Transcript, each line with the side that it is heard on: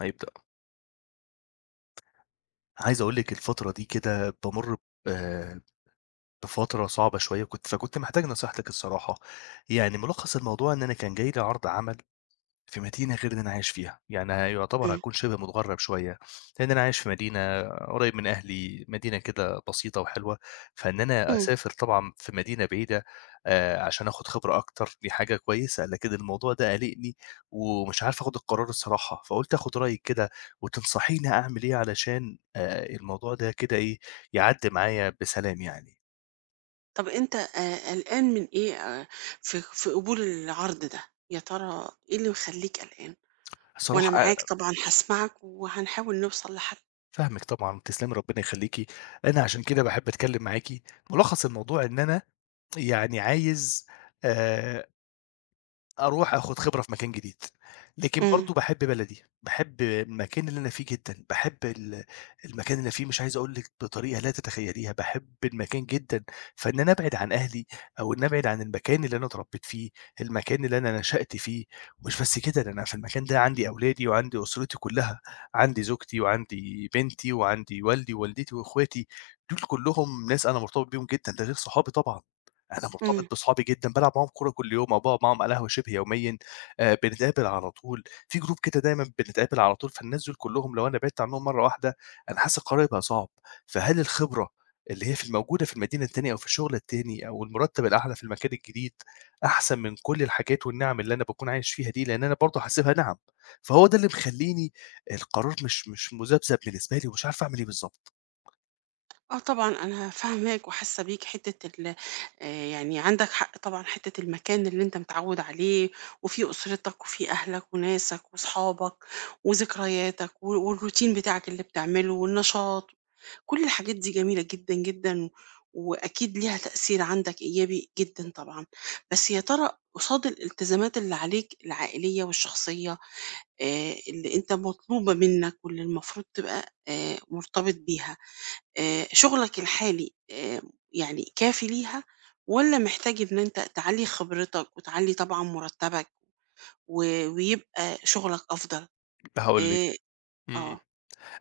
left: هيبدأ. عايز أقول لِك الفترة دي كده بامُر ب آآ، بفترة صعبة شوية، فكنت محتاج نصيحتِك الصراحة. يعني مُلخّص الموضوع إن أنا كان جاي لي عرض عمل في مدينة غير اللي أنا عايش فيها، يعني يُعتبر
right: إمم،
left: هاكون شِبه متغرّب شوية، لإن أنا عايش في مدينة قريب من أهلي، مدينة كده بسيطة وحلوة، فإن أنا
right: إمم.
left: أسافر طبعًا في مدينة بعيدة عشان آخُد خبرة أكتر دي حاجة كويسة، لكن الموضوع ده قالقني ومش عارف آخُد القرار الصراحة، فقُلت آخُد رأيِك كده وتنصحيني أعمل إيه علشان الموضوع ده كده إيه، يعدّي معايا بسلام يعني.
right: طَب أنت قلقان من إيه في قبول العرض ده؟ يا ترى إيه اللي مخلّيك قلقان؟ وأنا
left: الصراحة أ
right: معاك طبعًا هاسمعك وهنحاول نوصل لحل.
left: فاهمِك طبعًا، تسلمي ربنا يخلّيكِ، أنا عشان كده باحب أتكلّم معاكِ، مُلخّص الموضوع إن أنا يعني عايز آآ أروح آخُد خبرة في مكان جديد، لكن
right: إمم،
left: برضه باحب بلدي، باحب المكان اللي أنا فيه جدًا، باحب المكان اللي أنا فيه مش عايز أقول لِك بطريقة لا تتخيّليها، باحب المكان جدًا، فإن أنا أبعد عن أهلي أو إن أبعد عن المكان اللي أنا اتربّيت فيه، المكان اللي أنا نشأت فيه، مش بس كده ده أنا في المكان ده عندي أولادي وعندي أسرتي كُلّها، عندي زوجتي وعندي بنتي وعندي والدي ووالدتي وإخواتي، دول كُلّهم ناس أنا مرتبط بيهم جدًا، ده غير صحابي طبعًا. أنا
right: إمم.
left: مرتبط بصحابي جدًا، بالعب معاهم كورة كل يوم أو باقعد معاهم على القهوة شِبه يوميًا، بنتقابل على طول، في group كده دايمًا بنتقابل على طول، فالناس دول كلّهم لو أنا بعدت عنّهم مرّة واحدة، أنا حاسس القرار هيبقى صعب، فهل الخبرة اللي هي في الموجودة في المدينة التانية أو في الشغل التاني أو المُرتّب الأعلى في المكان الجديد، أحسن من كل الحاجات والنِعَم اللي أنا باكون عايش فيها دي؟ لإن أنا برضه حاسبها نِعَم، فهو ده اللي مخلّيني القرار مش مذبذب بالنسبة لي ومش عارف أعمل إيه بالضبط.
right: آه طبعًا أنا فاهماك وحاسة بيك حتّة ال آآ يعني عندك حق طبعًا حتّة المكان اللي أنت متعوّد عليه وفيه أسرتك وفيه أهلك وناسك وصحابك وذكرياتك و والروتين بتاعك اللي بتعمله والنشاط. كل الحاجات دي جميلة جدًا، جدًا، وأكيد ليها تأثير عندك إيجابي جدًا طبعًا، بس يا ترى قصاد الالتزامات اللي عليك العائلية والشخصية اللي أنت مطلوبة منك واللي المفروض تبقى مرتبط بيها، شغلك الحالي يعني كافي ليها والّا محتاج إن أنت تعلّي خبرتك وتعلّي طبعًا مرتبك و ويبقى شغلك أفضل؟
left: هاقول لِك.
right: آآ،
left: إمم.
right: آه،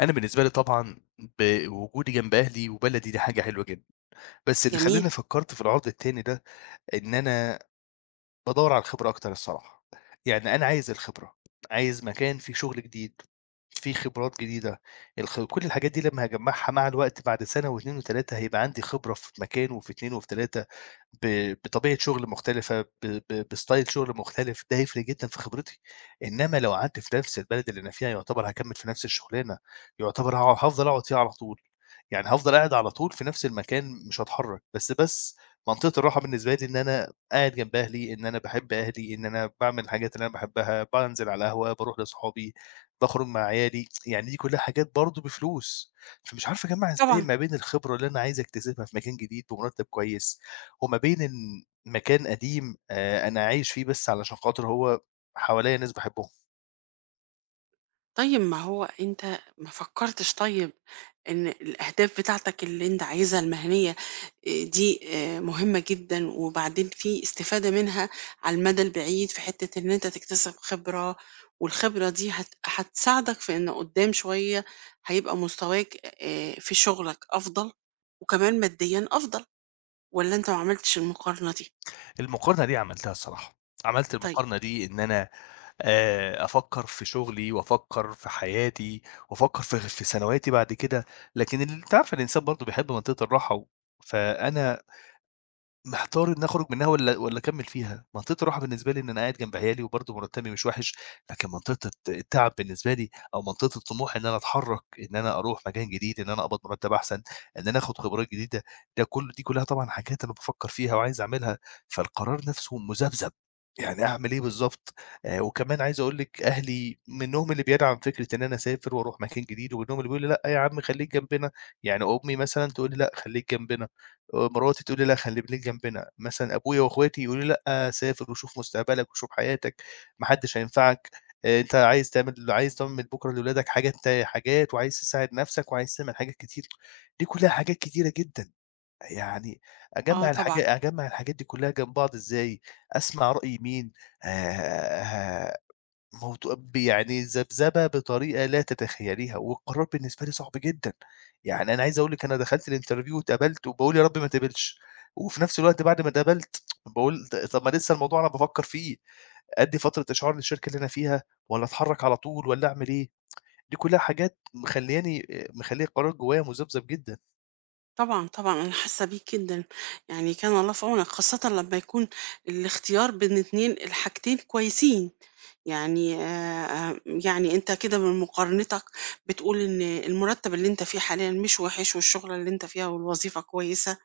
left: أنا بالنسبة لي طبعًا بوجودي جنب أهلي وبلدي دي حاجة حلوة جدًا، بس اللي
right: جميل،
left: خلّاني فكّرت في العرض التاني ده إن أنا بادوّر على الخبرة أكتر الصراحة، يعني أنا عايز الخبرة، عايز مكان فيه شغل جديد، فيه خبرات جديدة، الخ كل الحاجات دي لمّا هاجمّعها مع الوقت بعد سنة و2 و3 هيبقى عندي خبرة في مكان وفي 2 وفي 3 بطبيعة شغل مختلفة، ب ب بstyle شغل مختلف، ده هيفرق جدًا في خبرتي، إنّما لو قعدت في نفس البلد اللي أنا فيها يعتبر هاكمّل في نفس الشغلانة، يعتبر هافضل أقعد فيها على طول، يعني هافضل قاعد على طول في نفس المكان مش هاتحرّك، بس منطقة الراحة بالنسبة لي إن أنا قاعد جنب أهلي، إن أنا باحب أهلي، إن أنا باعمل الحاجات اللي أنا باحبها، بانزل على القهوة، باروح لأصحابي، باخرج مع عيالي، يعني دي كلّها حاجات برضه بفلوس، فمش عارف أجمّع إزاي
right: طبعًا.
left: ما بين الخبرة اللي أنا عايز أكتسبها في مكان جديد بمرتب كويس، وما بين إن مكان قديم أنا عايش فيه بس علشان خاطر هو حواليّا ناس باحبهم.
right: طيب ما هو أنت ما فكرتش طيب إن الأهداف بتاعتك اللي أنت عايزها المهنية دي مهمة جدا وبعدين في استفادة منها على المدى البعيد في حتة إن أنت تكتسب خبرة والخبرة دي هتساعدك في إن قدام شوية هيبقى مستواك في شغلك أفضل وكمان ماديا أفضل ولا أنت ما عملتش المقارنة دي؟
left: المقارنة دي عملتها الصراحة، عملت
right: طيب،
left: المقارنة دي إن أنا أفكّر في شغلي وأفكّر في حياتي وأفكّر في ثانوياتي بعد كده، لكن ال أنتِ عارفة الإنسان برضه بيحب منطقة الراحة و فأنا محتار إني أخرج منها والّا أكمّل فيها، منطقة الراحة بالنسبة لي إن أنا قاعد جنب عيالي وبرضه مرتبي مش وحش، لكن منطقة التعب بالنسبة لي أو منطقة الطموح إن أنا أتحرّك، إن أنا أروح مكان جديد، إن أنا أقبض مرتب أحسن، إن أنا آخد خبرات جديدة، ده كل دي كلّها طبعًا حاجات أنا بافكّر فيها وعايز أعملها، فالقرار نفسه مذبذب، يعني أعمل إيه بالضبط؟ وكمان عايز أقول لِك أهلي منّهم اللي بيدعم فكرة إن أنا أسافر وأروح مكان جديد ومنّهم اللي بيقول لي: "لأ يا عم خلّيك جنبنا." يعني أمي مثلًا تقول لي: "لأ خلّيك جنبنا." مراتي تقول لي: "لأ خلّي بليك جنبنا." مثلًا أبويا وأخواتي يقولوا لي: "لأ سافر وشوف مستقبلك وشوف حياتك، ما حدش هينفعك، أنت عايز تعمل بكرة لولادك حاجات حاجات وعايز تساعد نَفْسك وعايز تعمل حاجات كتير." دي كُلّها حاجات كتيرة جدًا، يعني
right: آه، طبعا.
left: أجمّع الحاجات دي كُلّها جنب بعض إزاي، أسمع رأي مين، ه ه موضوع ب يعني ذبذبة بطريقة لا تتخيليها، والقرار بالنسبة لي صعب جدًا، يعني أنا عايز أقول لِك أنا دخلت الinterview واتقبلت وباقول يا رب ما اتقبلش، وفي نفس الوقت بعد ما اتقبلت باقول طب ما لسه الموضوع أنا بافكر فيه، أدّي فترة إشعار للشركة اللي أنا فيها والّا أتحرّك على طول والّا أعمل إيه؟ دي كلها حاجات مخلّياني مخلّية القرار جوايا مذبذب جدًا.
right: طبعًا، طبعًا، أنا حاسة بيك جدًا، يعني كان الله في عونك، خاصةً لمّا يكون الاختيار بين 2 الحاجتين كويسين، يعني يعني أنت كده من مقارنتك بتقول إن المرتب اللي أنت فيه حاليًا مش وحِش، والشغلة اللي أنت فيها والوظيفة كويسة،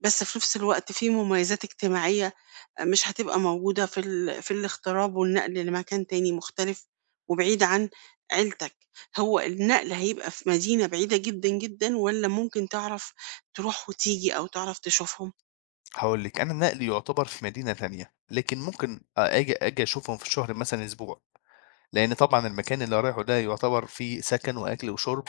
right: بس في نفس الوقت في مميزات اجتماعية مش هتبقى موجودة في الاغتراب والنقل لمكان تاني مختلف وبعيد عن عيلتك، هو النقل هيبقى في مدينة بعيدة جدًا، جدًا والّا ممكن تعرف تروح وتيجي أو تعرف تشوفهم؟
left: هاقول لِك أنا نقلي يعتبر في مدينة تانية، لكن ممكن آجي أشوفهم في الشهر مثلًا أسبوع. لأن طبعًا المكان اللي رايحه ده يُعتبر فيه سكن وأكل وشُرب،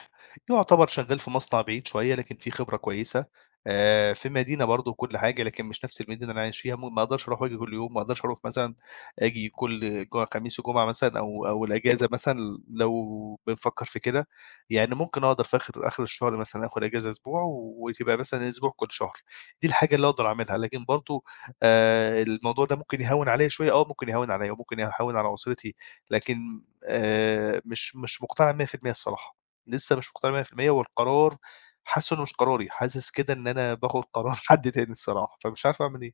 left: يُعتبر شغّال في مصنع بعيد شوية لكن فيه خبرة كويسة، في مدينة برضه وكل حاجة، لكن مش نفس المدينة اللي أنا عايش فيها، ما أقدرش أروح وآجي كل يوم، ما أقدرش أروح مثلًا آجي كل خميس وجمعة مثلًا أو الأجازة مثلًا لو بنفكّر في كده، يعني ممكن أقدر في آخر آخر الشهر مثلًا آخُد أجازة أسبوع وتبقى مثلًا أسبوع كل شهر، دي الحاجة اللي أقدر أعملها، لكن برضه الموضوع ده ممكن يهوّن عليّا شوية، آه ممكن يهوّن عليّا وممكن يهوّن على أسرتي لكن مش مقتنع 100% الصراحة، لسه مش مقتنع 100% والقرار حاسُّه إنه مش قراري، حاسس كده إن أنا باخُد قرار حد تاني الصراحة، فمش عارف أعمل إيه.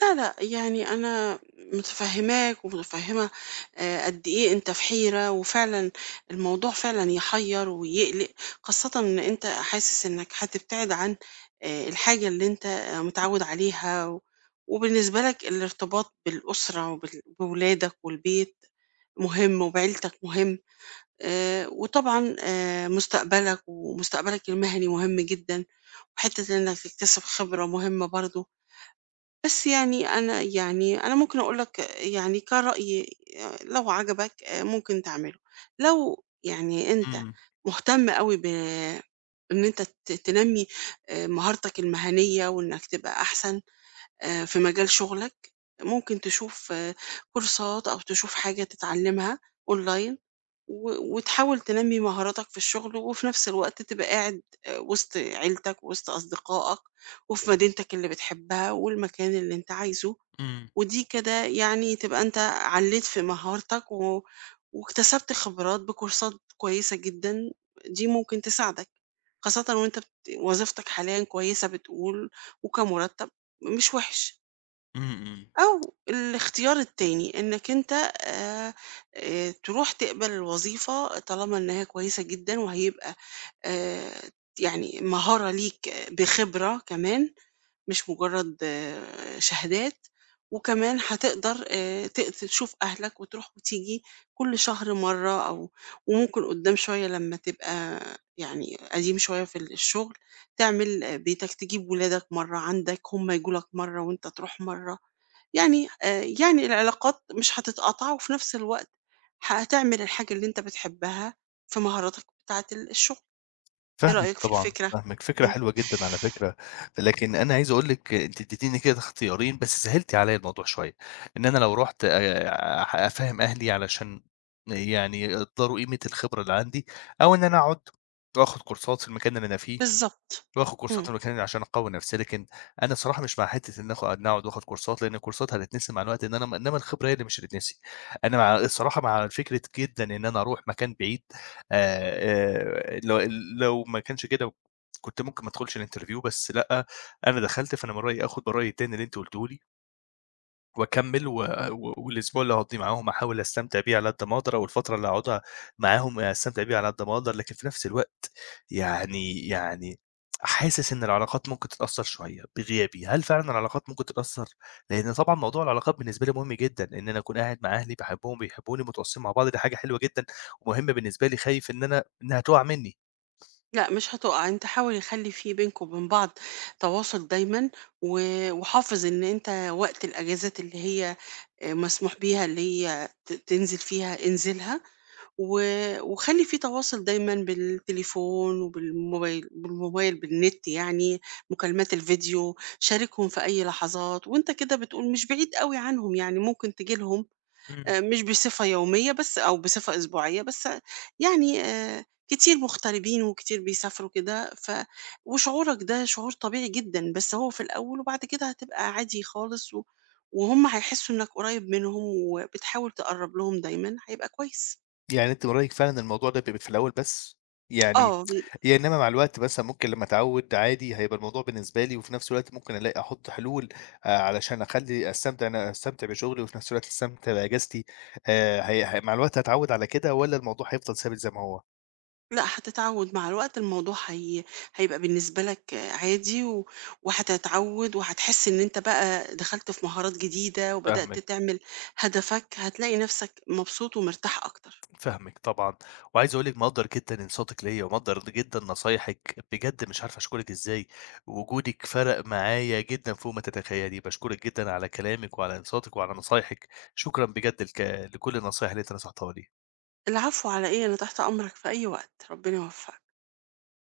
right: لا لأ، يعني أنا متفهّماك ومتفهّمة قد إيه أنت في حيرة، وفعلًا الموضوع فعلًا يحيّر ويقلق، خاصةً إن أنت حاسس إنك هتبتعد عن الحاجة اللي أنت متعوّد عليها، وبالنسبة لك الارتباط بالأسرة بولادك والبيت مهم وبعيلتك مهم، وطبعًا مستقبلك ومستقبلك المهني مهم جدًا، وحتّة إنك تكتسب خبرة مهمة برضه. بس يعني أنا يعني أنا ممكن أقول لك يعني كان رأيي لو عجبك ممكن تعمله لو يعني أنت
left: إمم،
right: مهتم قوي ب إن أنت تنمي مهارتك المهنية وإنك تبقى أحسن في مجال شغلك ممكن تشوف كورسات أو تشوف حاجة تتعلمها أونلاين وتحاول تنمّي مهاراتك في الشغل، وفي نفس الوقت تبقى قاعد وسط عيلتك، وسط أصدقائك، وفي مدينتك اللي بتحبها، والمكان اللي أنت عايزه،
left: إمم،
right: ودي كده يعني تبقى أنت علّيت في مهارتك واكتسبت خبرات بكورسات كويسة جدًا، دي ممكن تساعدك، خاصةً وأنت وظيفتك حاليًا كويسة بتقول، وكمرتب مش وِحِش.
left: إمم، إمم.
right: أو الاختيار التاني إنك أنت تروح تقبل الوظيفة طالما إنها كويسة جدًا وهيبقى آآ، يعني مهارة ليك بخبرة كمان مش مجرد شهادات، وكمان هتقدر ت تشوف أهلك وتروح وتيجي كل شهر مرة أو وممكن قدّام شوية لما تبقى يعني قديم شوية في الشغل تعمل بيتك، تجيب ولادك مرة عندك، هم ييجوا لك مرة وأنت تروح مرة. يعني يعني العلاقات مش هتتقطع، وفي نفس الوقت هتعمل الحاجة اللي أنت بتحبها في مهاراتك بتاعة الشغل، إيه
left: فاهمِك
right: رأيك في
left: طبعًا،
right: الفكرة؟
left: فاهمِك، فكرة
right: إمم،
left: حلوة جدًا على فكرة، لكن أنا عايز أقول لِك أنتِ ادّيتيني كده اختيارين بس سهّلتِ عليّا الموضوع شوية، إن أنا لو رُحت أح أفهّم أهلي علشان يعني يقدّروا قيمة الخبرة اللي عندي، أو إن أنا أقعد وآخُد كورسات في المكان اللي أنا فيه.
right: بالضبط،
left: واخد كورسات
right: إمم.
left: في المكان اللي عشان أقوّي نفسي، لكن أنا الصراحة مش مع حتّة إن إن أقعد وآخد كورسات، لإن الكورسات هتتنسي مع الوقت، إن أنا إنّما الخبرة هي اللي مش هتتنسي. أنا مع الصراحة مع فكرة جدًا إن أنا أروح مكان بعيد آآ، آآ لو لو ما كانش كده كنت ممكن ما أدخُلش الinterview بس لأ، أنا دخلت، فأنا من رأيي آخُد برأيي التاني اللي أنتِ قُلتيه لي وأكمّل و و والأسبوع اللي هاقضّيه معاهم أحاول أستمتع بيه على قد ما أقدر، أو الفترة اللي هاقعدها معاهم أستمتع بيها على قد ما أقدر، لكن في نفس الوقت يعني حاسس إن العلاقات ممكن تتأثّر شوية بغيابي، هل فعلًا العلاقات ممكن تتأثّر؟ لإن طبعًا موضوع العلاقات بالنسبة لي مهم جدًا، إن أنا أكون قاعد مع أهلي باحبهم بيحبوني متواصلين مع بعض، دي حاجة حلوة جدًا ومهمة بالنسبة لي، خايف إن أنا إنها تُقع منّي.
right: لأ مش هتقع، أنت حاول يخلّي في بينكم وبين بعض تواصل دايمًا، و وحافظ إن أنت وقت الأجازات اللي هي مسموح بيها اللي هي تنزل فيها انزلها. و وخلّي في تواصل دايمًا بالتليفون وبالموبايل بالموبايل بالنت يعني، مكالمات الفيديو، شاركهم في أي لحظات، وأنت كده بتقول مش بعيد أوي عنهم يعني ممكن تيجي لهم
left: إمم.
right: مش بصفة يومية بس أو بصفة أسبوعية بس يعني كتير مغتربين وكتير بيسافروا كده وشعورك ده شعور طبيعي جدًا، بس هو في الأول وبعد كده هتبقى عادي خالص وهُم هيحسّوا إنك قريب منهم وبتحاول تقرّب لهم دايمًا هيبقى كويس.
left: يعني أنتِ من رأيِك فعلًا الموضوع ده بيبقى في الأول بس، يعني
right: آه.
left: هي إنّما مع الوقت مثلًا ممكن لمّا أتعوّد عادي هيبقى الموضوع بالنسبة لي، وفي نفس الوقت ممكن ألاقي أحُط حلول علشان أخلّي أستمتع أنا أستمتع بشغلي وفي نفس الوقت أستمتع بإجازتي، هي ه مع الوقت هاتعوّد على كده والّا الموضوع هيفضل ثابت زي ما هو؟
right: لأ، هتتعود مع الوقت الموضوع هيبقى بالنسبة لك عادي وهتتعود وهتحس إن أنت بقى دخلت في مهارات جديدة وبدأت
left: فاهمِك.
right: تعمل هدفك، هتلاقي نفسك مبسوط ومرتاح أكتر.
left: فاهمِك طبعًا، وعايز أقول لِك مقدّر جدًا إنصاتِك ليّا، ومقدّر جدًا نصايحِك، بجد مش عارف أشكرِك إزاي، وجودِك فرق معايا جدًا فوق ما تتخيلي، باشكرِك جدًا على كلامِك وعلى إنصاتِك وعلى نصايحِك، شكرًا بجد لك لكل النصايح اللي أنتِ نصحتيها لي.
right: العفو على إيه، أنا تحت أمرك في أي وقت، ربنا يوفقك.